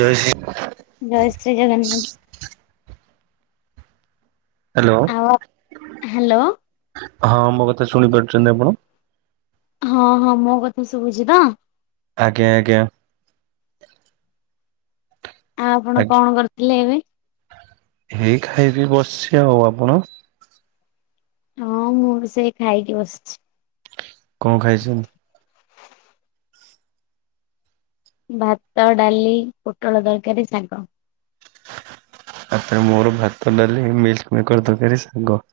ଜୟ ସି ଜୟ ଶ୍ରୀ ଜଗନାଥ। ହାଲୋ ଆଉ ହ୍ୟାଲୋ ହଁ ମୋ କଥା ଶୁଣିପାରୁଛନ୍ତି ଆପଣ? ହଁ ହଁ ମୋ କଥା ଶୁଭୁଛି ତ? ଆଜ୍ଞା ଆଜ୍ଞା। ଆଉ ଆପଣ ଆଜ୍ଞା କଣ କରିୁଥିଲେ ଏବେ? ହେଇ ଖାଇବି ବସିଛି, ଆଉ ଆପଣ? ହଁ ମୁଁ ବି ସେ ଖାଇକି, ବସିଛି। କଣ ଖାଇଛନ୍ତି? ଭାତ, ଡାଲି, ପୋଟଳ ତରକାରୀ ଶାଗ। ତାପରେ ମୋର ଭାତ, ଡାଲି, ମିଲ୍କ ମେକର ତରକାରୀ ଶାଗ।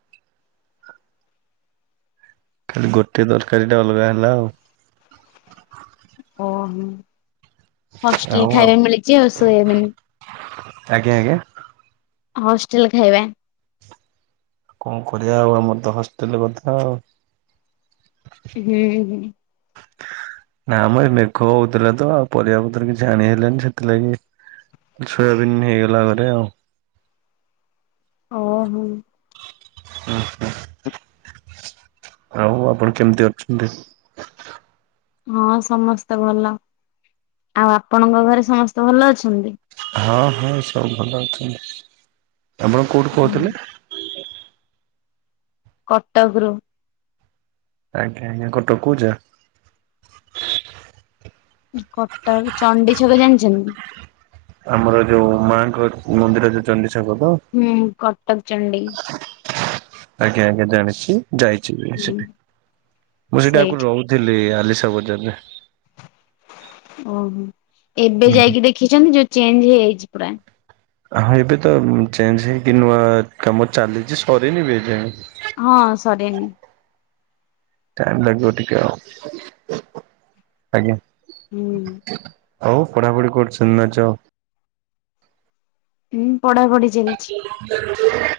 ଖାଲି ଗୋଟେ ତରକାରୀ ଟା ଅଲଗା ହେଲା ଆଉ। ଓ ହୋ। ହଷ୍ଟେଲ ଆଉ ଖାଇବା ମିଳିଛି ଆଉ ସୋଇଆବିନ। ଆଜ୍ଞା ଆଜ୍ଞା। ହଷ୍ଟେଲ ଖାଇବା। କଣ କରିବା ଆଉ ଆମର ତ ହଷ୍ଟେଲ କଥା ଆଉ। ହୁଁ ହୁଁ। [inaudible] ନା ମ ଏ ମେଘ ହଉଥିଲା ତ ଆଉ ପରିବା ପତ୍ର କିଛି ଆଣି ହେଲାନି ସେଥିଲାଗି ସୋୟାବିନ୍ ହେଇଗଲା ଘରେ ଆଉ। ଓହୋ। ହୁଁ ହୁଁ। ଆଉ ଆପଣ କେମିତି ଅଛନ୍ତି? ହଁ ସମସ୍ତେ ଭଲ। ଆଉ ଆପଣଙ୍କ ଘରେ ସମସ୍ତେ ଭଲ ଅଛନ୍ତି? ହଁ ହଁ ସବୁ ଭଲ ଅଛନ୍ତି। ଆପଣ କୋଉଠି ହୁଁ କହୁଥିଲେ? କଟକରୁୁ। ଆଜ୍ଞା ଆଜ୍ଞା କଟକ କୋଉ ଜାଗା? କଟକ ଚଣ୍ଡିଛକ ଜାଣିଛନ୍ତି। ଆମର ଯୋଉ ମାଙ୍କ ମନ୍ଦିର ଯୋଉ ଚଣ୍ଡିଛକ ତ। ହୁଁ କଟକ ଚଣ୍ଡୀ। ଆଜ୍ଞା ଆଜ୍ଞା ଜାଣିଛି ଯାଇଛି ବି ହୁଁ ସେଠି। ମୁଁ ସେଇଠି ଆଗରୁ ରହୁ ଥିଲି ଆଲିସା ବଜାର ରେ। ଓହୋ ଏବେ ଯାଇକି ଦେଖିଛନ୍ତି ଯୋଉ ଚେଞ୍ଜ ହେଇଯାଇଛି ପୁରା। ହଁ ଏବେ ତ ଚେଞ୍ଜ ହେଇକି ନୂଆ କାମ ଚାଲିଛି ସରିନି ବି ଏଯାଏଁ। ହଁ ସରେନି। ଟାଇମ ଲାଗିବ ଟିକେ ଆଉ ଆଜ୍ଞା। ହୁଁ ଆଉ ପଢାପଢି କରୁଛନ୍ତି ନା ଜବ। ହୁଁ ପଢା ପଢି ଚାଲିଛି। [inaudible]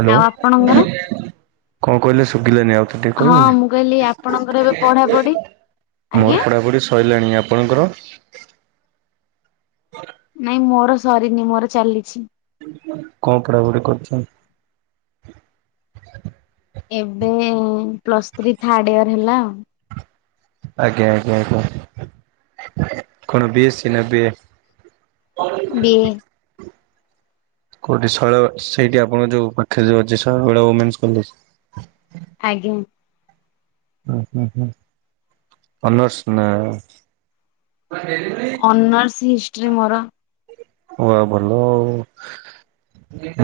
ହ୍ୟାଲୋ ଆଉ ଆପଣଙ୍କର? କଣ କହିଲେ ଶୁଭିଲାନି? ଆଉଥରେ ଟିକେ ହଁ ମୁଁ କହିଲି ଆପଣଙ୍କର ଏବେ କହିବି। ପଢାପଢି ଆଜ୍ଞା ମୋର ପଢାପଢି ସ୍ ସଇଲାଣି ଆପଣଙ୍କର। ନାଇଁ ମୋର ସରିନି ମୋର ଚାଲିଛି। କଣ ପଢାପଢି କରୁଛନ୍ତି? ଏବେ ପ୍ଲସ୍ ଥ୍ରୀ ଥାର୍ଡ ଇୟର ହେଲା ଆଉ। ଆଜ୍ଞା ଆଜ୍ଞା ଆଞା। କଣ ବିଏସି ନା ବି ଏ? [inaudible] ବି ଏ କୋଉଠି ଶୈଳ ସେଇଠି ଆପଣଙ୍କ ଯୋଉ ପାଖରେ ଯୋଉ ଅଛି ଶୈଳବାଳା ଓମେନ୍ସ କଲେଜ। ଆଜ୍ଞା। ଉଁ ହୁଁ ହୁଁ ଅନର୍ସ ନା ଅନର୍ସ ହିଷ୍ଟ୍ରି ମୋର। ଓ ଆ ଭଲ ଆଉ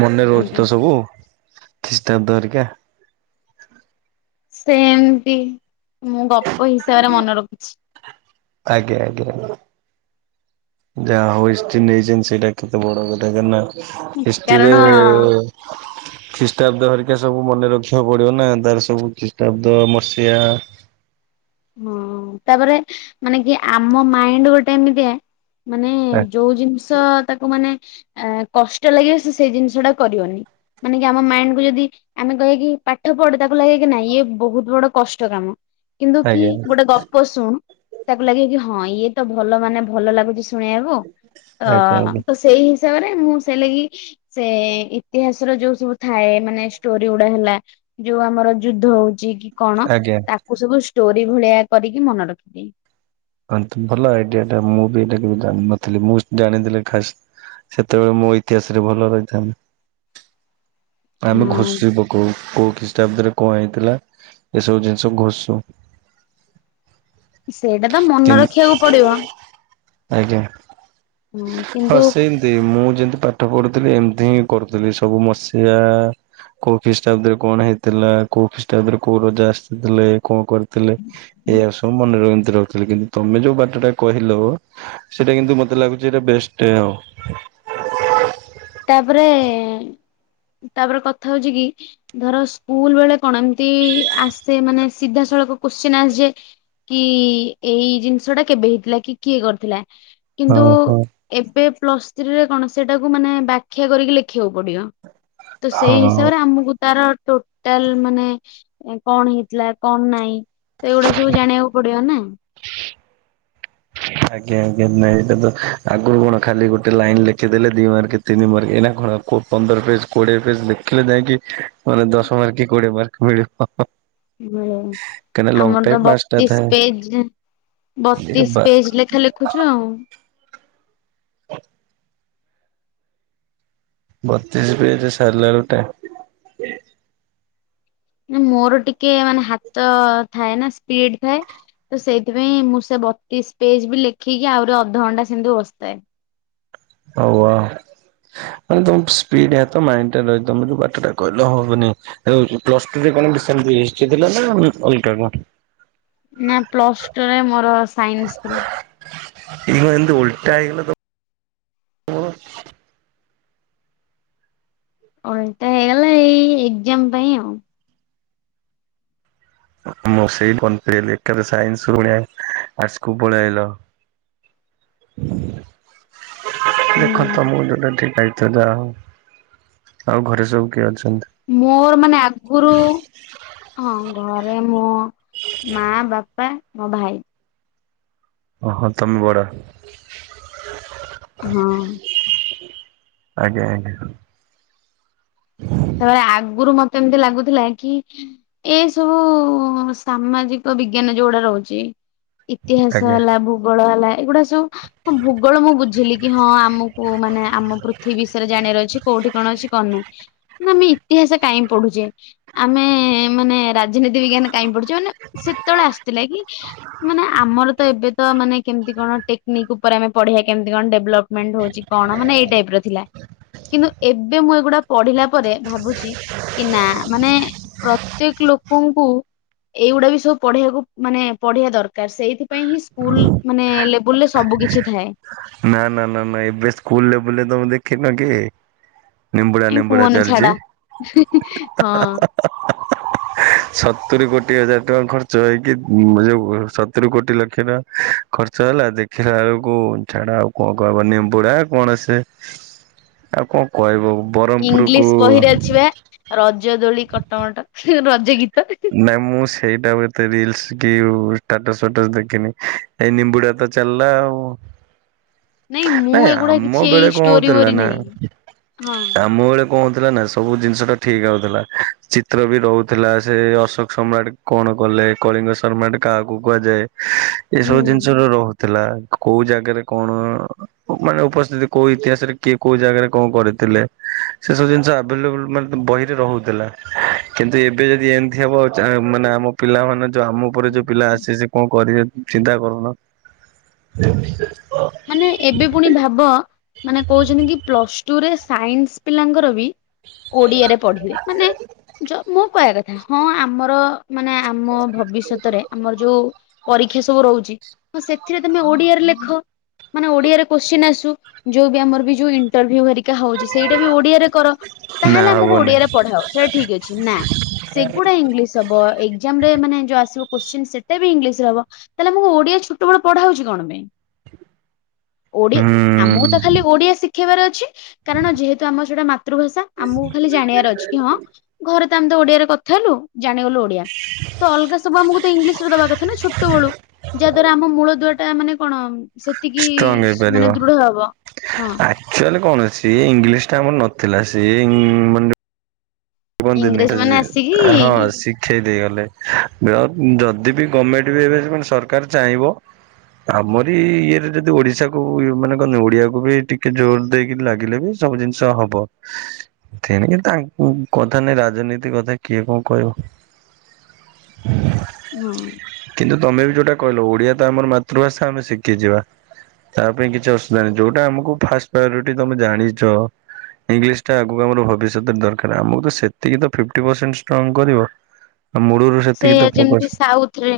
ମନେ ରହୁଛି ଆଜ୍ଞା ତ ସବୁ। ଖ୍ରୀଷ୍ଟାବ୍ଦ ହେରିକା। ସେମତି ମୁଁ ଗପ ହିସାବରେ ମନେ ରଖୁଛି। ଆଜ୍ଞା ଆଜ୍ଞା। ଯାହା ହଉ ହିଷ୍ଟ୍ରି ନେଇଛନ୍ତି ସେଇଟା କେତେ ବଡ କଥା କାହିଁକି ନା ହିଷ୍ଟ୍ରିରେ। କାରଣ [inaudible] ଖ୍ରୀଷ୍ଟାବ୍ଦ ହେରିକା ସବୁ ମନେ ରଖିବାକୁ ପଡିବ ନା ତାର ସବୁ ଖ୍ରୀଷ୍ଟାବ୍ଦ ମସିହା ହଁ ତାପରେ ମାନେ କି ଆମ ମାଇଣ୍ଡ ଗୋଟେ ଏମିତିଆ ମାନେ ଯୋଉ ଜିନିଷ ତାକୁ ମାନେ କଷ୍ଟ ଲାଗିବ ସେ ସେଇ ଜିନିଷ ଟା କରିବନି। ମାନେ କି ଆମ ମାଇଣ୍ଡ କୁ ଯଦି ଆମେ କହିବାକି ପାଠ ପଢ ତାକୁ ଲାଗେ କି ନାଇଁ ଇଏ ବହୁତୁ ବଡ କଷ୍ଟ କାମ କିନ୍ତୁ ଆଜ୍ଞା କି ଆଜ୍ଞା ଗୋଟେ ଗପ ଶୁଣୁ ତାକୁ ଲାଗିବ କି ହଁ ଇଏ ତ ଭଲ ମାନେ ଭଲ ଲାଗୁଛି। ଶୁଣିବାକୁ ଆଜ୍ଞା ତ ତ ସେଇ ହିସାବରେ ମୁଁ ସେଇ ଲାଗି ସେ ଇତିହାସର ଯୋଉ ସବୁ ଥାଏ ମାନେ ଷ୍ଟୋରି ଗୁଡା ହେଲା ଯୋଉ ଆମର ଯୁଦ୍ଧ ହଉଚି କି କଣ ଆଜ୍ଞା। ତାକୁ ସବୁ ଷ୍ଟୋରି ଭଳିଆ କରିକି ମନେ ରଖିଦିଏ। ହଁ ତ ଭଲ ଆଇଡିଆ ଟା ମୁଁ ବି ଏଇଟାକୁ ଜାଣିନଥିଲି ମୁଁ ଜାଣିିଦେଲି ଖାସ ସେତେବେଳେ ମୋର ଇତିହାସରେ ଭଲ ରହିଥାନ୍ତା ଆମେ ହଁ ଘୋଷି କୋଉ କୋଉ ଖ୍ରୀଷ୍ଟାବ୍ଦରେ କଣ ହେଇଥିଲା ଏସବୁ ଜିନିଷ ଘୋଷୁ। ସେଇଟା ତ ମନେ କିନ୍ ରଖିବାକୁ ପଡିବ। ଆଜ୍ଞା। ହଁ ସେଇମିତି। ମୁଁ ଯେମିତି ପାଠ ପଢୁଥିଲି ଏମିତି ହିଁ କରୁଥିଲି ସବୁ ମସିଆ କୋଉ ଖ୍ରୀଷ୍ଟାବ୍ଦରେ କଣ ହେଇଥିଲା କୋଉ ଖ୍ରୀଷ୍ଟାଦ୍ଦରେ କୋଉ ରଜା ଆସିଥିଲେ କଣ କରି ଥିଲେ ଏଇଆ ସବୁ ମନେ ଏମିତି ରଖ କିନ୍ତୁ ତମେ ଯୋଉ ବାଟ ଟା କହିଲ ସେଇଟା କିନ୍ତୁ ମତେ ଲାଗୁଛି ଏଇଟା ବେଷ୍ଟ ହବ। ତାପରେ ତାପରେ କଥା ହଉଚି କି ଧର ସ୍କୁଲ ବେଳେ କଣ ଏମିତି ଆସେ ମାନେ ସିଧାସଳଖ କୋଶ୍ଚିନ୍ ଆସିଯାଏ। କି ଏଇ ଜିନିଷ ଟା କେବେ ହେଇଥିଲା କି କିଏ କରିଥିଲା। ହଁ କିନ୍ତୁ ହଁ। ଏବେ ପ୍ଲସ୍ ଥ୍ରୀରେ କଣ ସେଟାକୁ ମାନେ ବ୍ୟାଖ୍ୟା କରିକି ଲେଖିବାକୁ ପଡିବ। ତ ସେଇ ହଁ ହିସାବରେ ଆମକୁ ତାର ଟୋ ଟୋଟାଲେ ମାନେ କଣ ହେଇଥିଲା କଣ ନାାଇଁ ତ ଏଇଗୁଡା ସବୁ ଜାଣିବାକୁ ପଡିବ ନା। ଆଜ୍ଞା ଆଜ୍ଞା ନାଇଁ ଏଇଟା ତ ଆଗୁରୁ କଣ ଖାଲି ଗୋଟେ ଲାଇନ ଲେଖିଦେଲେ ଦି ମାର୍କ। ତିନି ମାର୍କ ଏଇନା କଣ ପନ୍ଦର ପେଜ କୋଡିଏ ପେଜ ଲେଖିଲେ ଯାଇକି ମାନେ ଦଶ ମାର୍କ କି କୋଡିଏ ମାର୍କ ମିଳିବ। ଆ ହୁଁ ମାୟ ଆମର ତ ବତିଶ ଥାଏ। ପେଜରେ ଏରେ ବତିଶ ବା ପେଜ ପି ଜି ଲେଖା ଲେଖୁଛ ଆଉ। ବତିଶ ପେଜ ସାରିଲା ବେଳେ କାଇଁ ନା ମୋର ଟିକେ ମାନେ ହାତ ଥାଏ ନା ସ୍ପିଡ ଥାଏ। ତ ସେଇଥିପାଇଁ ମୁଁ ସେ ବତିଶ ପେଜ ବି ଲେଖିକି ଆହୁରି ଅଧଘଣ୍ଟା ସେମିତି ବସିଥାଏ। ହଉ ଆଉ। ମାନେ ତମ ସ୍ପିଡ ହାତ ମାଇଣ୍ଡରେ ରୁହେ ତମେ ଯୋଉ ପାଠଟା କହିଲ ହଁ ମାନେ ହେତେବେଳେ ସବୁ ପ୍ଲସ ଟୁ ରେ କଣ ଗୋଟେ ସେମିତି ହିଷ୍ଟ୍ରି ଥିଲା ନା ଆଉ ଅଲଗା ମ ନା ପ୍ଲସ୍ ଟୁରେ ମୋର ସାଇନ୍ସ ଥିଲା। ତୁମେ ଏମତି ଉଲଟା ହେଇଗଲ ହଁ। ଅଲଟା ହେଇଗଲା ଏଇ ଏକ୍ଜାମ ପାଇଁ ଆଉ। ମୁଁ ସେଇ ବନଫିଲି ଏକାଦ ସାଇନ୍ସ ଭଳିଆ ଆର୍ଟସ୍ କୁ ପଳେଇ ଆଇଲ। ଦେଖ ହୁଁ ତମକୁ ଯୋଉଟା ଠିକ ଲାଗି ଥୀ ଯାହାହଉ ଆଉ ଘରେ ସବୁ କିଏ ଅଛନ୍ତି? ମୋର ମାନେ ଆଗୁରୁ ହଁ ଘରେ ମୋ ମା ବାପା ମୋ ଭାଇ ଓହୋ ତମେ ବଡ ହଁ। ଆଜ୍ଞା ଆଜ୍ଞା। ସେତବେଳେ ଆଗୁରୁ ମତେ ଏମତି ଲାଗୁଥିଲା କି ଏ ସବୁ ସାମାଜିକ ବିଜ୍ଞାନ ଯୋଉଗୁଡା ରହୁଚି। ଇତିହାସ ଆଜ୍ଞା। ହେଲା ଭୂଗୋଳ ହେଲା ଏଗୁଡା ସବୁ ହଁ ଭୂଗୋଳ ମୁଁ ବୁଝିଲି କି ହଁ ଆମକୁ ମାନେ ଆମ ପୃଥିବୀ ବିଷୟରେ ଜାଣିବାର ଅଛି। କୋଉଠି କଣ ଅଛି କଣ ନାହିଁ। ଆମେ ଇତିହାସ କାଇଁ ପଢୁଚେ ଆମେ ମାନେ ରାଜନୀତି ବିଜ୍ଞାନ କାଇଁ ପଢୁ ଯଉମାନେ ସେତବେଳେ ଆସିଥିଲା କି ମାନେ ଆମର ତ ଏବେ ତ ମାନେ କେମିତି କଣ ଟେକ୍ନିକ୍ ଉପରେ ଆମେ ପଢିବା କେମିତି କଣ ଡେଭଲପ୍? ମେଣ୍ଟ ହୋଉଛି ମାନେ ଏଇ ଟାଇପ୍ ଥିଲା କିନ୍ତୁ ଏବେ ମୁଁ ଏଗୁଡା ପଢ଼ିଲା ପରେ ଭାବୁଚି କି ନା ମାନେ ପ୍ରତ୍ୟେକ ଲୋକଙ୍କୁ ଏଇଗୁଡା ବି ସବୁ ପଢିବାକୁ ମାନେ ପଢିବା ଦରକାର। ସେଇଥିପାଇଁ ହିଁ ସ୍କୁଲ ମାନେ ଲେବୁଲ ରେ ସବୁ କିଛି ଥାଏ। ନା ନା ନା ନା ଏବେ ସ୍କୁଲେବଲରେ ତମେ ଦେଖିନ କି? ନିମ୍ବୁଡା ଏ ନିମ୍ବୁଡା କୁହନି ଚାଲଚି ଛାଡ ହା ହା ହଁ ହା ହା ହା ସତୁରି କୋଟି ହଜାର ଟଙ୍କା ଖର୍ଚ୍ଚ ହେଇକି ମୁଁ ଯୋଉ ସତୁରି କୋଟି ଲକ୍ଷ ଟଙ୍କା ଖର୍ଚ୍ଚ ହେଲା ଦେଖିଲା ବେଳକୁ ଛାଡା ଆଉ କଁ କଁ ବନେମ ନିମ୍ପୁଡା କଣ ସେ ଆଉ କଁ କହିବ? ବ୍ରହ୍ମପୁରକୁ ଇଂଲିଶ ବହିରେ ଅଛିିବା ରଜ ଦୋଳି କଟମଟ ରଜ ଗୀତ। ନାଇଁ ମୁଁ ସେଇଟା କୁ ଏତେ ରିଲସ କି ଷ୍ଟାଟସ୍ ଫାଟସ ଦେଖିନି ଏଇ ନିମ୍ବୁଡା ତ ଚାଲା ଆଉ। ମୁଁ ନାଇଁ ଏଗୁଡା ଆମ କିଛି ଏଇ ବେଳେ କଁ ଷ୍ଟୋରି ହଉଥିଲା ବୋରି ନା ନାହିଁ ହଁ ଆମ ବେଳେ କ ହୁଥିଲା ନା ସବୁ ଜିନିଷ ଟା ଠିକ ହଉଥିଲା। ଚିତ୍ର ବି ରହୁଥିଲା ସେ ଅଶୋକ ସମ୍ରାଟ କଣ କଲେ କଳିଙ୍ଗ ସମ୍ରାଟ କାହାକୁ କୁହାଯାଏ? ଏସବୁ ହୁଁ ଜିନିଷ ର ରହୁଥିଲା କୋଉ ଜାଗାରେ କଣ? ମାନେ ଉପସ୍ଥିତି କୋଉ ଇତିହାସରେ କିଏ କୋଉ ଜାଗାରେ କଁ କରିଥିଲେ? ସେ ସବୁ ଜିନିଷ ଆଭେଲେବୁଲ ମାନେ ବହିରେ ରହୁଥିଲା। କିନ୍ତୁ ଏବେ ଯ ଏମିତି ହବ ଚା ମାନେ ଆମ ପିଲାନେ ଯୋଉ ଆମ ଉପରେ ଯୋଉ ପିଲା ଆସେ ସେ କଁ କରିବେ? ଚିନ୍ତା କରୁନ। ମାନେ ଏବେ ପୁଣି ଭାବ ମାନେ କହୁଛନ୍ତି କି ପ୍ଲସ ଟୁ ରେ ସାଇନ୍ସ ପିଲାଙ୍କର ବି ଓଡିଆରେ ପଢିବେ ମାନେ ଜ ମୁଁ କହିବା କଥା ହଁ ଆମର ମାନେ ଆମ ଭବିଷ୍ୟତରେ ଆମର ଯୋଉ ପରୀକ୍ଷା ସବୁ ରହୁଚି ତ ସେଥିରେ ତମେ ଓଡିଆରେ ଲେଖ। ମାନେ ଓଡିଆରେ କୋଶ୍ଚିନ୍ ଆସୁ ଯୋଉ ବି ଆମର ବି ଯୋଉ ଇଣ୍ଟରୁଭିଉ ହରିକା ହଉଚି ସେଇଟା ବି ଓଡିଆରେ କର ନା ତାହେଲେ ଆମକୁ ହବନି ଓଡିଆରେ ପଢାଅ ସେଇଟା ଠିକ ଅଛି। ନା ସେଗୁଡା ଇଂଲିଶ ହବ ଏକ୍ଜାମ ରେ ମାନେ ଯୋ ଆସିବ କୋଶ୍ଚିନ ସେଟା ବି ଇଂଲିଶରେ ହବ। ତାଲେ ମୁଁ ଓଡିଆ ଛୁଟବେଳ ପଢା ହଉଛି କଣ ପାଇଁ? ଓଡିଏ ଆମକୁ ହୁଁ ତ ଖାଲି ଓଡିଆ ଶିଖେଇବାର ଅଛି କାରଣ ଯେହେତୁ ଆମ ସେଟା ମାତୃଭାଷା ଆମକୁ ଖାଲି ଜାଣିବାର ଅଛି କି ହଁ ଘରେ ତ ଆମେ ତ ଓଡିଆରେ କଥା ହେଲୁ ଜାଣିଗଲୁ ଓଡିଆ। ତ ଅଲଗା ସବୁ ଆମକୁ ତ ଇଂଲିଶରେ ଦବା କଥା ନା ଛୋଟବେଳୁ ଯାହା ଦ୍ଵାରା ଆମ ମୂଳ ଦ୍ୱା ଟା ମାନେ କଣ ସେତିକି ଷ୍ଟ୍ରଙ୍ଗ ସ ମାନେ ଦୃଢ ହବ ହଁ। ସେମାନେ କଣ ସିଏ ଇଂଲିଶ ଟା ଆମର ନଥିଲା ସିଏ ଇଂ [unintelligible] କୁହନ୍ତିନି ଇଂରେଜ ମାନେ ଆସିକି ହଁ ସି ଥେ ଦେଇଗଲେ ଯଦି ବି ଗମେଣ୍ଟ ବି ଏବେ ସରକାର ଚାହିଁବ ଆମରି ଇଏରେ ଯଦି ଓଡିଶାକୁ ଇଏ ମାନେ କହନ୍ତି ଓଡିଆକୁ ବି ଟିକେ ଜୋର ଦେଇକି ଲାଗିଲେ ବି ସବୁ ଜିନିଷ ହବ ଥେଣୀ କି ତାଙ୍କୁ କଥା ନାଇ ରାଜନୀତି କଥା କିଏ କଁ କହିବ। ହଁ। କିନ୍ତୁ ତମେ ବି ଯୋଉଟା କହିଲ ଓଡିଆ ତ ଆମର ମାତୃଭାଷା ଆମେ ଶିଖିଯିବା। ତା ପାଇଁ କିଛି ଅସୁବିଧା ନାହିଁ ଯୋଉଟା ଆମକୁ ଫାଷ୍ଟ ପ୍ରାୟୋରିଟି ତମେ ଜାଣିଚ ଇଂଲିଶ ଟା ଆଗକୁ ଆମର ଭବିଷ୍ୟତରେ ଦରକାର ଆମ ସେତିକି ତ ଫିପଟି ପରସେଣ୍ଟ କରିବ। ଆ ମୁଳୁରୁ ସେଇଆ ଯେମିତି ସାଉଥ ରେ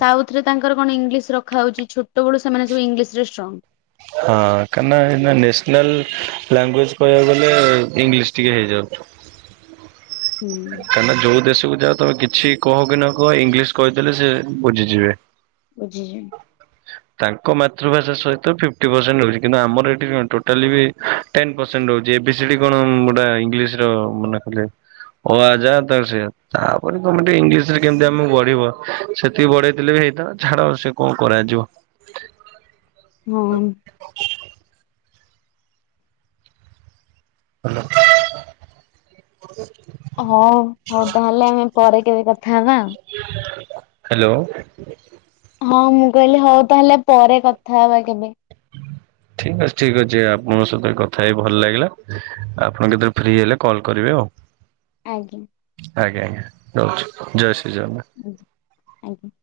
ସାଉଥ ରେ ତାଙ୍କର କଣ ଇଂଲିଶ ରଖାହଉଛି ଛୋଟବେଳୁ ସେମାନେ ସବୁ ଇଂଲିଶ ରେ ଷ୍ଟ୍ରଙ୍ଗ୍। ହଁ କାନା ଏନା ନ୍ୟାସନାଲ ଲାଙ୍ଗୁଏଜ କହିବାକୁ ଗଲେ ଇଂଲିଶ ଟିକେ ହେଇଯାଉଚ୍। ହୁଁ କାନା ଯୋଉ ଦେଶକୁ ଯାଅ ତମେ କିଛି କହ କି ନ କୁହ ଇଂଲିଶ କହିଦେଲେ ସେ ବୁଝିଯିବେ। ବୁଝିଯିମ ତାଙ୍କ ମାତୃଭାଷା ସହିତ ଫିଫ୍ଟୀ ପ୍ରସେଣ୍ଟ୍ ରହୁଛି କିନ୍ତୁ ଆମର ଏଠି କଣ ଟୋଟାଲ୍ ବି ଟେନ୍ ପ୍ରସେଣ୍ଟ୍ ରହୁଛି ଏ ବି ସି ଡ଼ି କଣ ଗୋଟ ଇଂଲିଶ୍ ର ମନା କଲେ। ଅ ଆ ଯାହା ତାର ସେଇଆ ତାପରେ ତମେ ଟିକେ ଇଂଲିଶ୍ ରେ କେମିତି ଆମକୁ ବଢ଼ିବ ସେତିକି ବଢେ଼ଇଥିଲେ ବି ହେଇଥାଆନ୍ତା। ଛାଡ଼ ସେ କଣ କରାଯିବ। ହଁ। [inaudible] ହଁ ହଉ ତାହେଲେ ଆମେ ପରେ କେବେ କଥା ହେବା। ହ୍ୟାଲୋ। ହଁ ମୁଁ କହିଲି ହଉ ତାହେଲେ ପରେ କଥା ହବା କେବେ। ଠିକ୍ ଅଛି ଠିକ୍ ଅଛି ଆପଣଙ୍କ ସହିତ କଥା ହେଇ ଭଲ ଲାଗିଲା ଆପଣ କେତେବେଳେ ଫ୍ରି ହେଲେ କଲ୍ କରିବେ ଆଉ। [inaudible] ଆଜ୍ଞା। ଆଜ୍ଞା ଆଜ୍ଞା ରହୁଛି ଜୟ ଶ୍ରୀ ରାମ। ହୁଁ ଆଜ୍ଞା।